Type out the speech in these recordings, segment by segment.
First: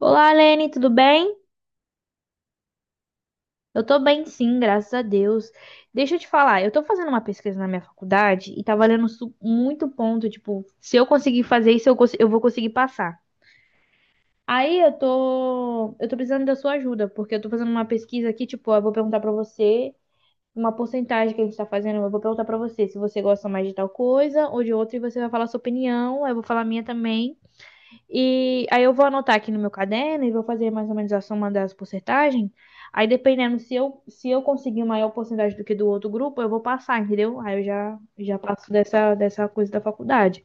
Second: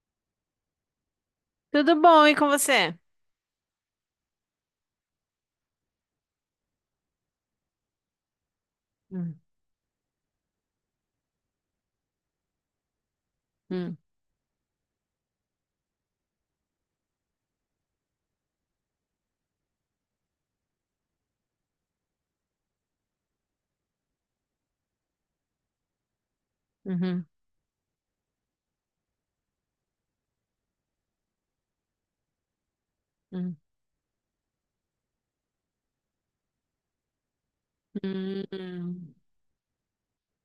Olá, Lene, tudo bem? Tudo bom, e com você? Eu tô bem, sim, graças a Deus. Deixa eu te falar, eu tô fazendo uma pesquisa na minha faculdade e tá valendo Hum, muito ponto, tipo, se eu conseguir fazer isso, eu vou conseguir passar. hum, Aí eu tô precisando da sua ajuda, porque eu tô fazendo uma pesquisa aqui, tipo, eu vou perguntar pra você uma porcentagem que a gente tá fazendo, eu vou perguntar pra você se você gosta mais de tal coisa ou de outra e você vai falar a sua opinião, aí eu vou falar a minha uhum, também. E aí eu vou anotar aqui no meu caderno e vou fazer mais ou menos a soma das porcentagens. Aí hum, dependendo se eu conseguir maior porcentagem do que do outro grupo, eu vou passar, entendeu? Aí eu já passo hum. dessa coisa da faculdade.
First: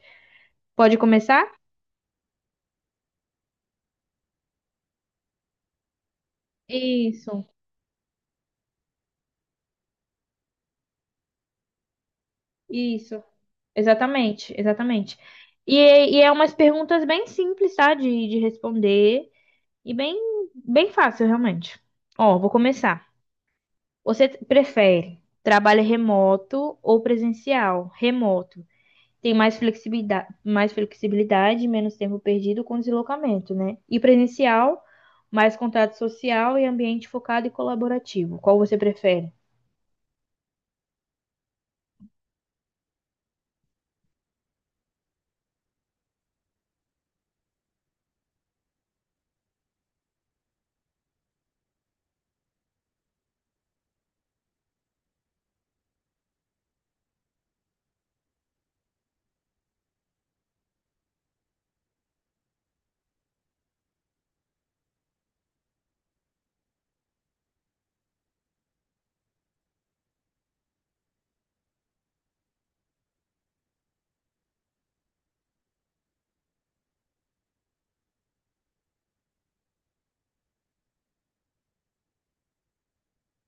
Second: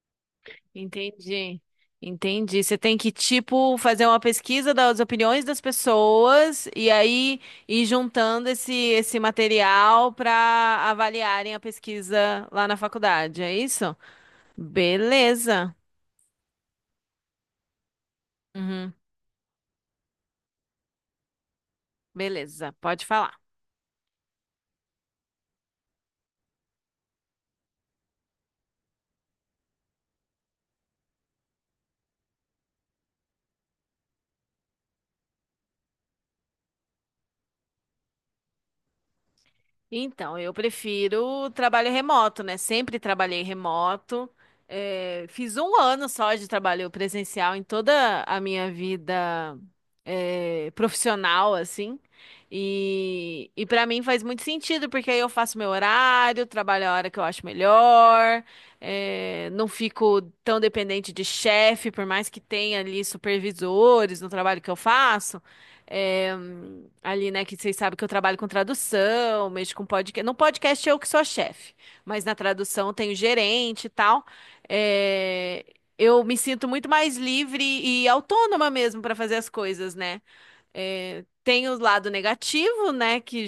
Pode começar? Entendi, entendi. Você tem que, tipo, fazer uma pesquisa das opiniões das pessoas e aí Isso, ir juntando esse material para avaliarem a pesquisa lá na isso. faculdade, é isso? Exatamente, exatamente. Beleza. E, e é umas perguntas bem simples, tá? De Uhum, responder e bem, bem fácil, realmente. Ó, vou beleza, pode começar. falar. Você prefere trabalho remoto ou presencial? Remoto. Tem mais flexibilidade, menos tempo perdido com deslocamento, né? E presencial, mais contato social e ambiente focado e colaborativo. Qual você prefere? Então, eu prefiro trabalho remoto, né? Sempre trabalhei remoto. É, fiz um ano só de trabalho presencial em toda a minha vida, é, profissional, assim. E para mim faz muito sentido, porque aí eu faço meu horário, trabalho a hora que eu acho melhor, é, não fico tão dependente de chefe, por mais que tenha ali supervisores no trabalho que eu faço. É, ali, né, que vocês sabem que eu trabalho com tradução, mexo com podcast. No podcast eu que sou a chefe, mas na tradução eu tenho gerente e tal. É, eu me sinto muito mais livre e autônoma mesmo para fazer as coisas, né? É, tem o lado negativo, né? Que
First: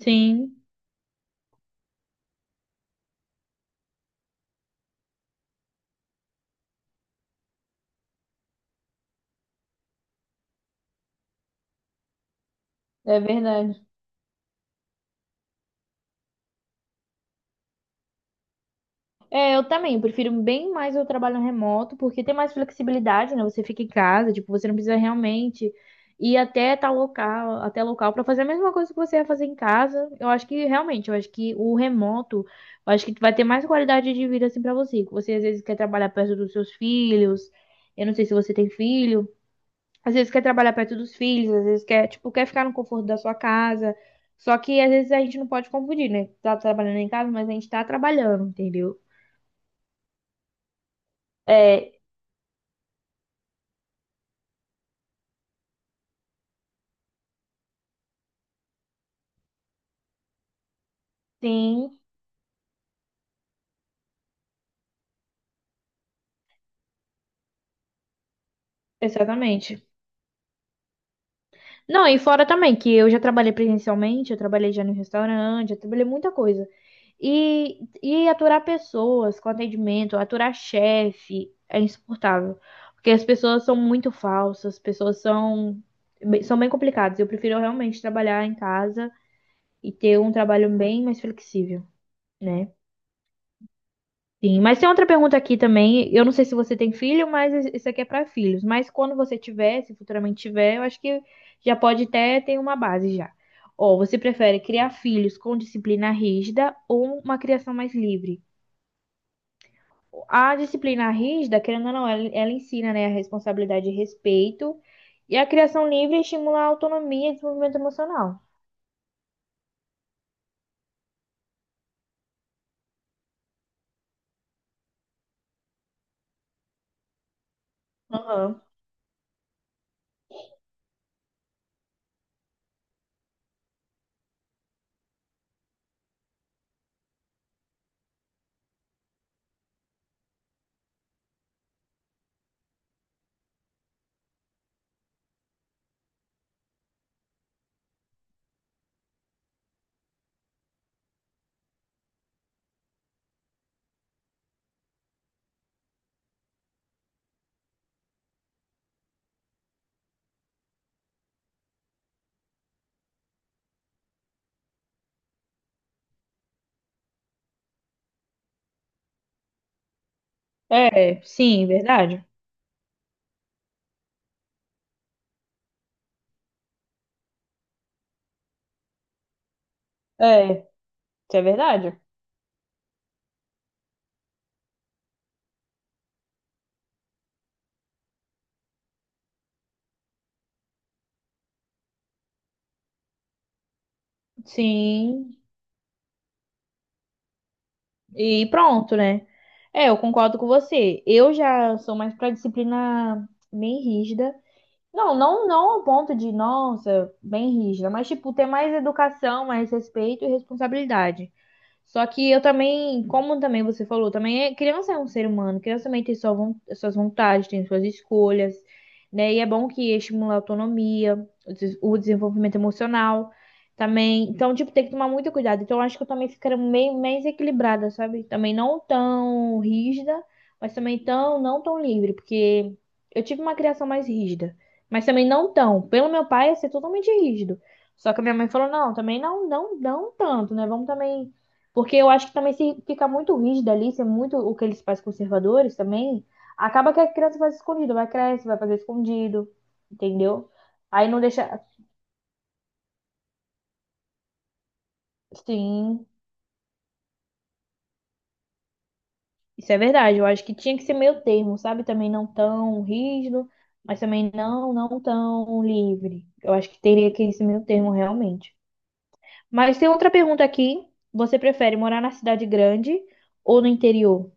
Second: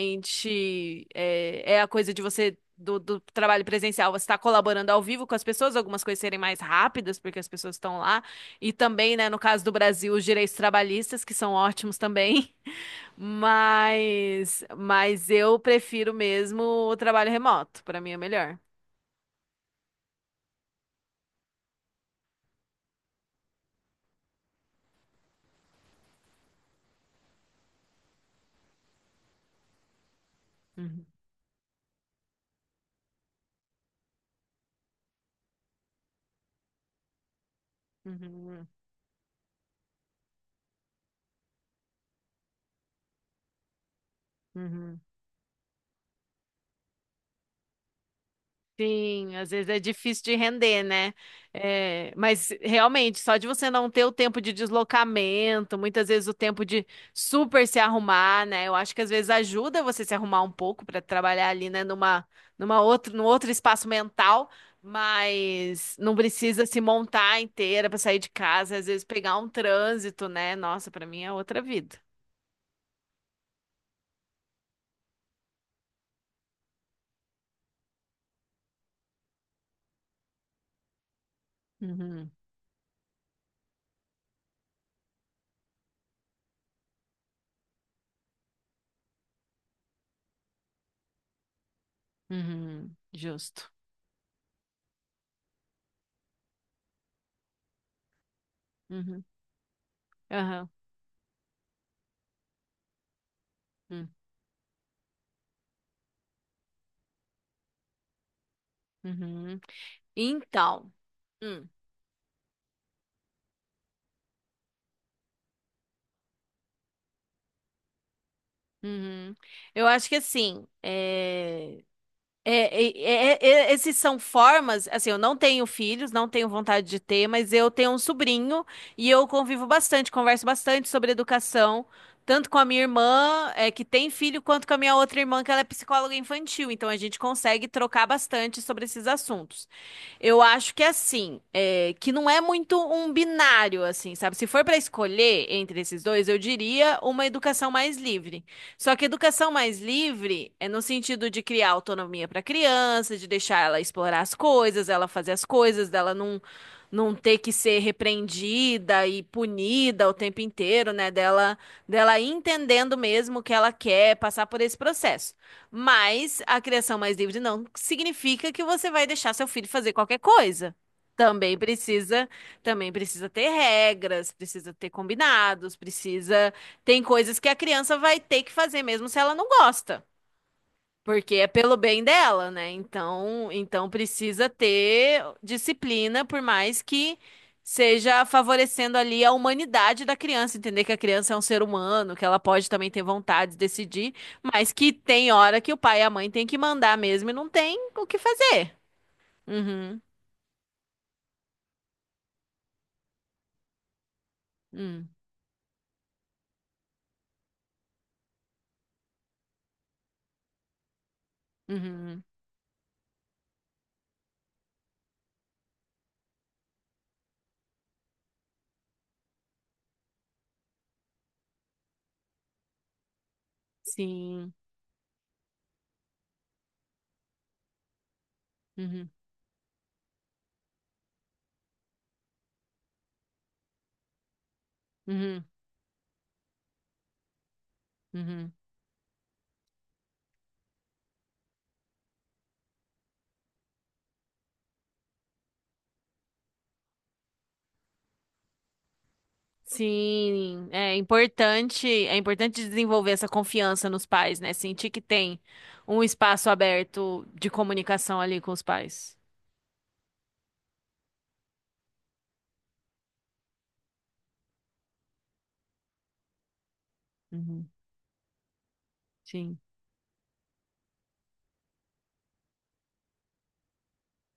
Sim, é a coisa de você, do trabalho presencial, você está colaborando ao vivo com as pessoas, algumas coisas serem mais rápidas, porque as pessoas estão lá. E também, né, no caso do Brasil, os direitos trabalhistas, que são ótimos também. é verdade. Mas eu prefiro mesmo o trabalho remoto. Para mim é melhor. É, eu também, eu prefiro bem mais o trabalho remoto, porque tem mais flexibilidade, né? Você fica em casa, tipo, você não precisa realmente ir até tal local, até local para fazer a mesma coisa que você ia fazer em casa. Eu acho que Uhum, realmente, eu acho que o remoto, eu acho que vai ter mais qualidade de vida assim para você. Que você às vezes quer trabalhar perto dos seus filhos. Eu não sei se você uhum, tem filho. Às vezes quer trabalhar perto dos filhos, às vezes quer, tipo, quer ficar no conforto da sua casa. Só que às uhum. vezes a gente não pode confundir, né? Tá trabalhando em casa, mas a gente tá trabalhando, entendeu? Sim, às vezes é difícil de render, né? É, É, mas realmente, só de você não ter o tempo de deslocamento, muitas vezes o tempo de super se arrumar, né? Eu acho que às vezes ajuda você se arrumar um pouco para trabalhar ali, né, sim, num outro espaço mental, mas não precisa se montar inteira para sair de casa, às vezes pegar um exatamente. trânsito, né? Nossa, para mim é outra vida. Não, e fora também, que eu já trabalhei presencialmente, eu trabalhei já no restaurante, eu trabalhei muita coisa. E aturar pessoas com atendimento, aturar chefe é Uhum, insuportável. Porque as pessoas são muito falsas, as pessoas são bem complicadas. Eu prefiro realmente trabalhar em casa e ter um trabalho bem mais flexível, né? uhum, justo. Sim, mas tem outra pergunta aqui também. Eu não sei se você tem filho, mas isso aqui é para filhos. Mas quando Uhum, você tiver, se futuramente aham, tiver, eu acho que já pode até ter uma base já. Ó, hum, você prefere criar filhos com disciplina rígida ou uma criação mais livre? uhum. A Então. disciplina rígida, Hum. querendo ou não, ela ensina, né, a responsabilidade e respeito. E a criação livre estimula a autonomia e desenvolvimento emocional. Uhum. Eu acho que assim, é- esses são formas, assim, eu não tenho filhos, não tenho vontade de ter, mas eu tenho um Aham. sobrinho e eu convivo bastante, converso bastante sobre educação, tanto com a minha irmã, é, que tem filho, quanto com a minha outra irmã, que ela é psicóloga infantil, então a gente consegue trocar bastante sobre esses assuntos. Eu acho que é assim, é, que não é muito um binário, assim, sabe? Se for para escolher entre esses dois, eu diria uma educação mais livre. Só que educação mais livre é no sentido de criar autonomia para a criança, de deixar ela explorar as coisas, ela fazer as coisas, dela não, não ter que ser repreendida e punida o tempo inteiro, né? Dela ir entendendo mesmo o que ela quer, passar por esse processo. Mas a criação mais livre não significa que você vai deixar seu filho fazer qualquer coisa. É, Também sim, verdade. precisa, também precisa ter regras, precisa ter combinados, tem coisas que a criança vai ter que fazer mesmo se ela não gosta. É, isso Porque é é pelo verdade. bem dela, né? Então precisa ter disciplina, por mais que seja favorecendo ali a humanidade da criança, entender que a criança é um ser humano, que ela pode também ter vontade de decidir, mas que tem Sim. hora que o pai e a mãe têm que mandar mesmo e não tem o que E fazer. pronto, né? É, eu Uhum, concordo com você. Eu já sou mais pra disciplina bem rígida. uhum, Não, não, não ao ponto de, nossa, bem rígida, mas tipo, ter mais educação, mais respeito e responsabilidade. uhum, Só hum. que eu também, como também você falou, também é, criança é um ser humano, criança também tem suas vontades, tem suas escolhas, né? E é bom que estimula a autonomia, o desenvolvimento emocional também. sim, Então, tipo, tem que tomar muito cuidado. Então, eu acho que eu também ficaria meio mais equilibrada, sabe? Também não uhum, tão rígida, mas também não tão livre, porque eu tive uma criação mais rígida, mas também uhum, não tão. Pelo meu pai, ia ser totalmente rígido. Só que a minha mãe uhum. falou, não, também não, não, não tanto, né? Vamos também porque eu acho que também se fica muito rígido ali, se é muito o que eles fazem com os conservadores também, acaba que a criança faz escondido, vai crescer, vai fazer escondido, entendeu? Sim, é, Aí não deixa. importante, é importante desenvolver essa confiança nos pais, né? Sentir que tem um Sim, espaço aberto de comunicação ali com os pais. isso é verdade. Eu acho que tinha que ser meio termo, sabe? Também não tão rígido, mas também não, não tão livre. Eu acho que teria que ser meio Uhum, termo realmente. sim. Mas tem outra pergunta aqui. Você prefere morar na cidade grande ou no interior?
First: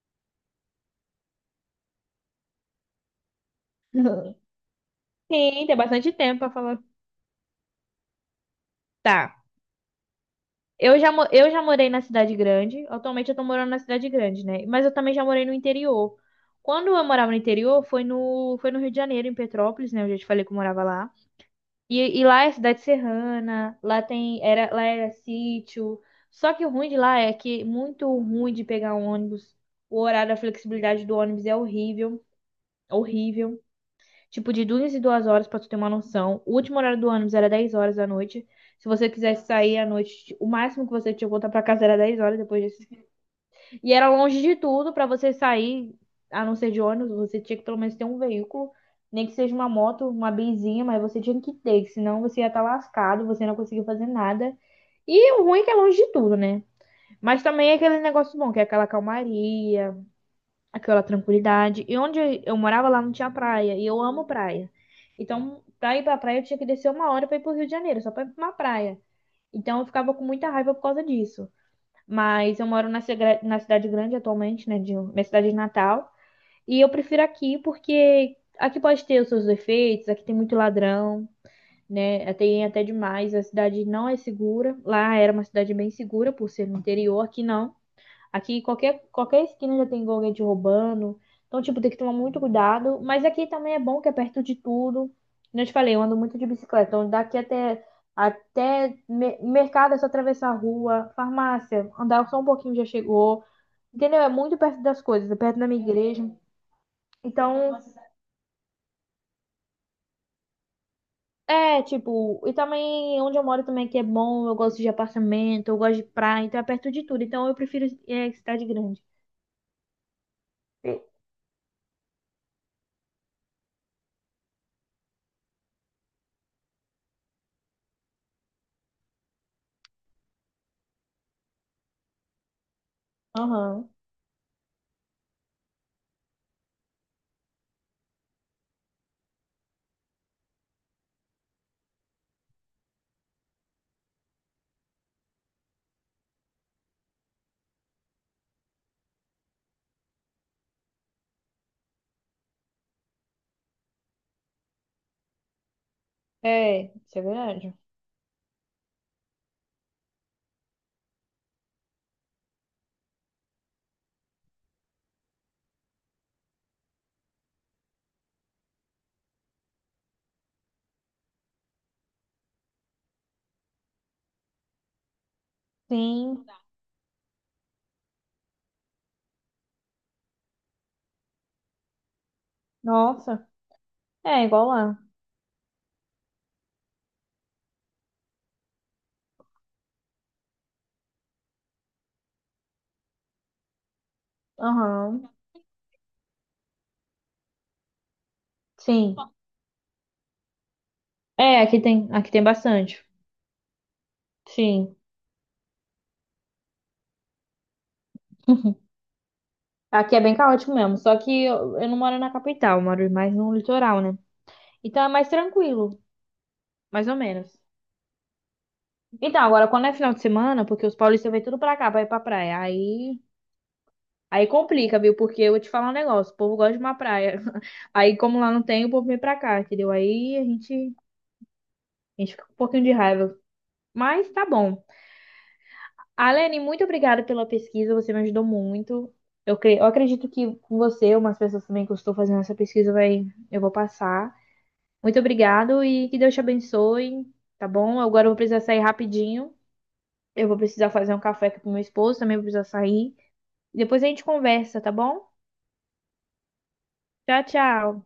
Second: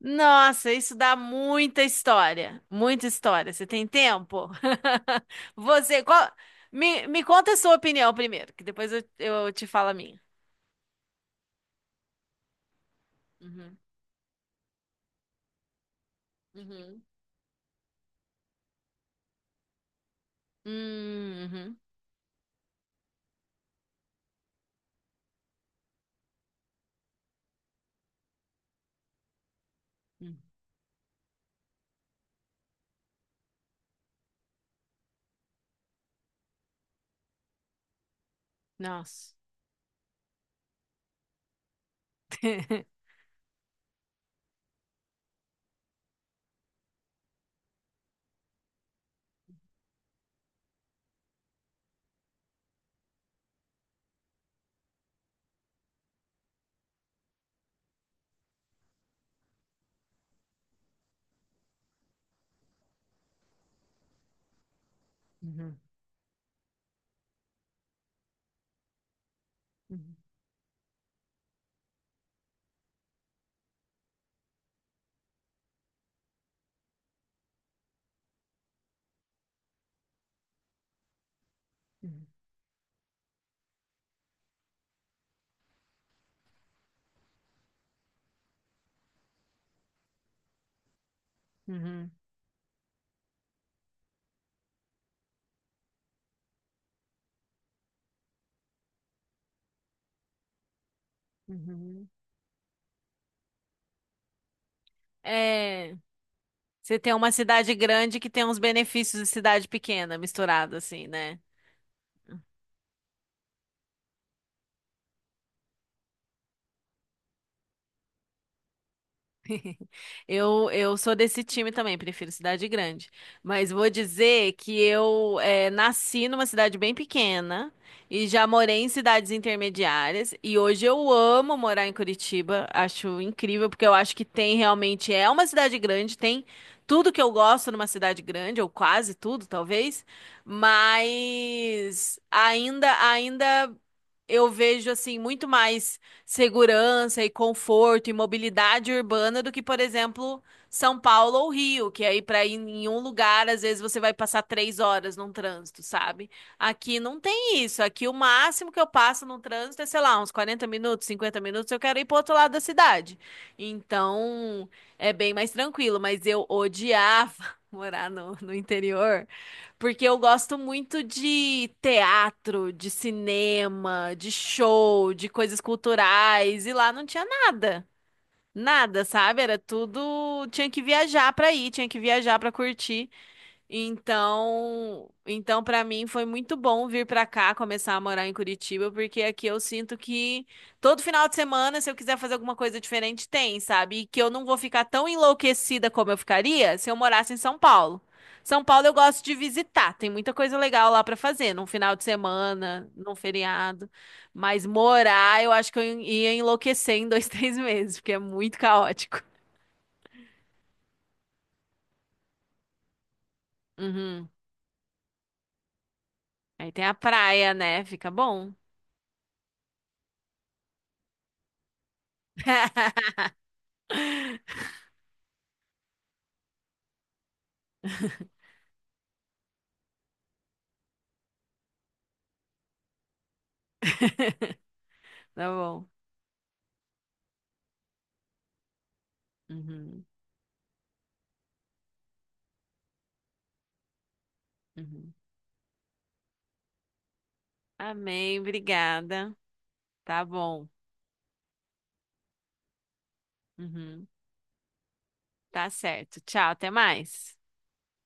Nossa, isso dá muita história, muita história. Você tem tempo? Sim, tem Você, bastante qual- tempo pra falar. me conta a sua opinião primeiro, que depois eu, Tá. Te falo a minha. Eu já morei na cidade grande. Atualmente eu tô morando Uhum, na cidade grande, né? Mas eu também já morei no interior. Quando uhum, eu morava no interior, foi no Rio de Janeiro, em Petrópolis, né? Eu já te falei que eu morava lá. Uhum, E lá é cidade serrana, lá era sítio. Só que o ruim de lá é que é muito ruim de pegar um ônibus. O horário, a hum. flexibilidade do ônibus é horrível, horrível. Tipo, de duas e duas horas, pra tu ter uma noção. O último horário do ônibus era 10 horas da noite. Se você Nossa. quisesse sair à noite, o máximo que você tinha que voltar pra casa era 10 horas depois disso. E era longe de tudo pra você sair, a não ser de ônibus, você tinha que pelo menos ter um veículo, nem que seja uma moto, uma benzinha, mas você tinha que ter, que senão você ia estar lascado, você não conseguia fazer nada. E o ruim é que é longe de tudo, né? Mas também é aquele negócio bom, que é aquela calmaria, aquela tranquilidade. E onde eu morava lá não tinha praia, e eu amo praia. Então, Uhum, pra ir pra praia eu tinha que descer 1 hora pra ir pro Rio de Janeiro, só pra ir pra uma praia. Então eu ficava uhum, com muita raiva por causa disso. Mas eu moro na cidade grande atualmente, né, de, minha cidade de Natal, e eu prefiro aqui porque aqui pode ter os seus defeitos, aqui tem muito ladrão. Né? Tem até demais, a cidade não é segura. Lá era uma cidade bem segura por ser no interior, aqui não. Aqui qualquer esquina já tem alguém te roubando. Então, tipo, tem que uhum, tomar muito cuidado. Mas aqui também é bom que é perto de tudo. Como eu te falei, eu ando muito de bicicleta. Então, daqui até mercado é só atravessar a rua, uhum, farmácia, uhum. andar só um pouquinho já chegou. Entendeu? É muito perto das coisas, é perto da minha É. igreja. Você tem uma cidade Então, grande que tem uns benefícios de cidade pequena, misturado assim, né? é, tipo, e também onde eu moro também que é bom, eu gosto de apartamento, eu gosto de praia, então é perto de tudo. Então eu prefiro é, cidade grande. Eu sou desse time também, prefiro cidade grande. Mas vou dizer que eu nasci numa cidade bem pequena e já morei em cidades intermediárias. E hoje eu amo morar em Curitiba, acho incrível, porque Aham. eu acho que tem realmente, é uma cidade grande, tem tudo que eu gosto numa cidade grande, ou quase tudo, talvez. Mas ainda, eu vejo assim muito mais segurança e conforto e mobilidade urbana do que, por exemplo, São Paulo ou Rio, que aí para ir em um lugar, às vezes você vai passar 3 horas num trânsito, sabe? É, Aqui isso não é tem verdade. isso. Aqui o máximo que eu passo num trânsito é, sei lá, uns 40 minutos, 50 minutos, eu quero ir pro outro lado da cidade. Então, é bem mais tranquilo, mas eu odiava morar no interior. Porque eu gosto muito de teatro, de cinema, de show, de coisas Sim. culturais, e lá não tinha nada. Nada, sabe? Era tudo. Tinha que viajar pra ir, tinha que viajar pra curtir. Nossa. É, igual lá. Então para mim foi muito bom vir para cá, começar a morar em Curitiba, porque aqui eu sinto que todo final de semana, se eu quiser fazer alguma coisa diferente, tem, sabe? E que eu não vou ficar tão Aham. enlouquecida como eu ficaria se eu morasse em São Paulo. São Paulo eu Sim. gosto de visitar, tem muita coisa legal lá para fazer, É, num final de aqui tem semana, bastante. num feriado, mas Sim. morar, eu acho que eu ia enlouquecer em 2, 3 meses, porque é muito caótico. Aqui é bem caótico mesmo. Só que eu não moro na capital, eu moro mais no litoral, né? Uhum. Então é mais tranquilo, Aí tem a mais ou menos. praia, né? Fica bom. Então, agora, quando é final de semana, porque os paulistas vêm tudo pra cá, pra ir pra praia. Aí, aí complica, viu? Porque eu vou te falar um negócio, o povo gosta de uma praia. Aí, como lá não tem, o povo vem pra cá, entendeu? Aí a gente fica com um pouquinho de raiva. Mas tá bom. Tá bom. Alene, muito obrigada pela pesquisa, você me ajudou muito. Eu Uhum, acredito que com você, umas pessoas também que eu estou fazendo essa pesquisa, eu vou passar. uhum. Muito obrigado e que Deus te abençoe, tá bom? Agora eu vou Amém, precisar sair obrigada. rapidinho. Tá Eu vou bom. precisar fazer um café aqui pro meu esposo, também vou precisar sair. Depois Uhum, a gente conversa, tá bom? tá certo. Tchau, até mais. Tchau, tchau.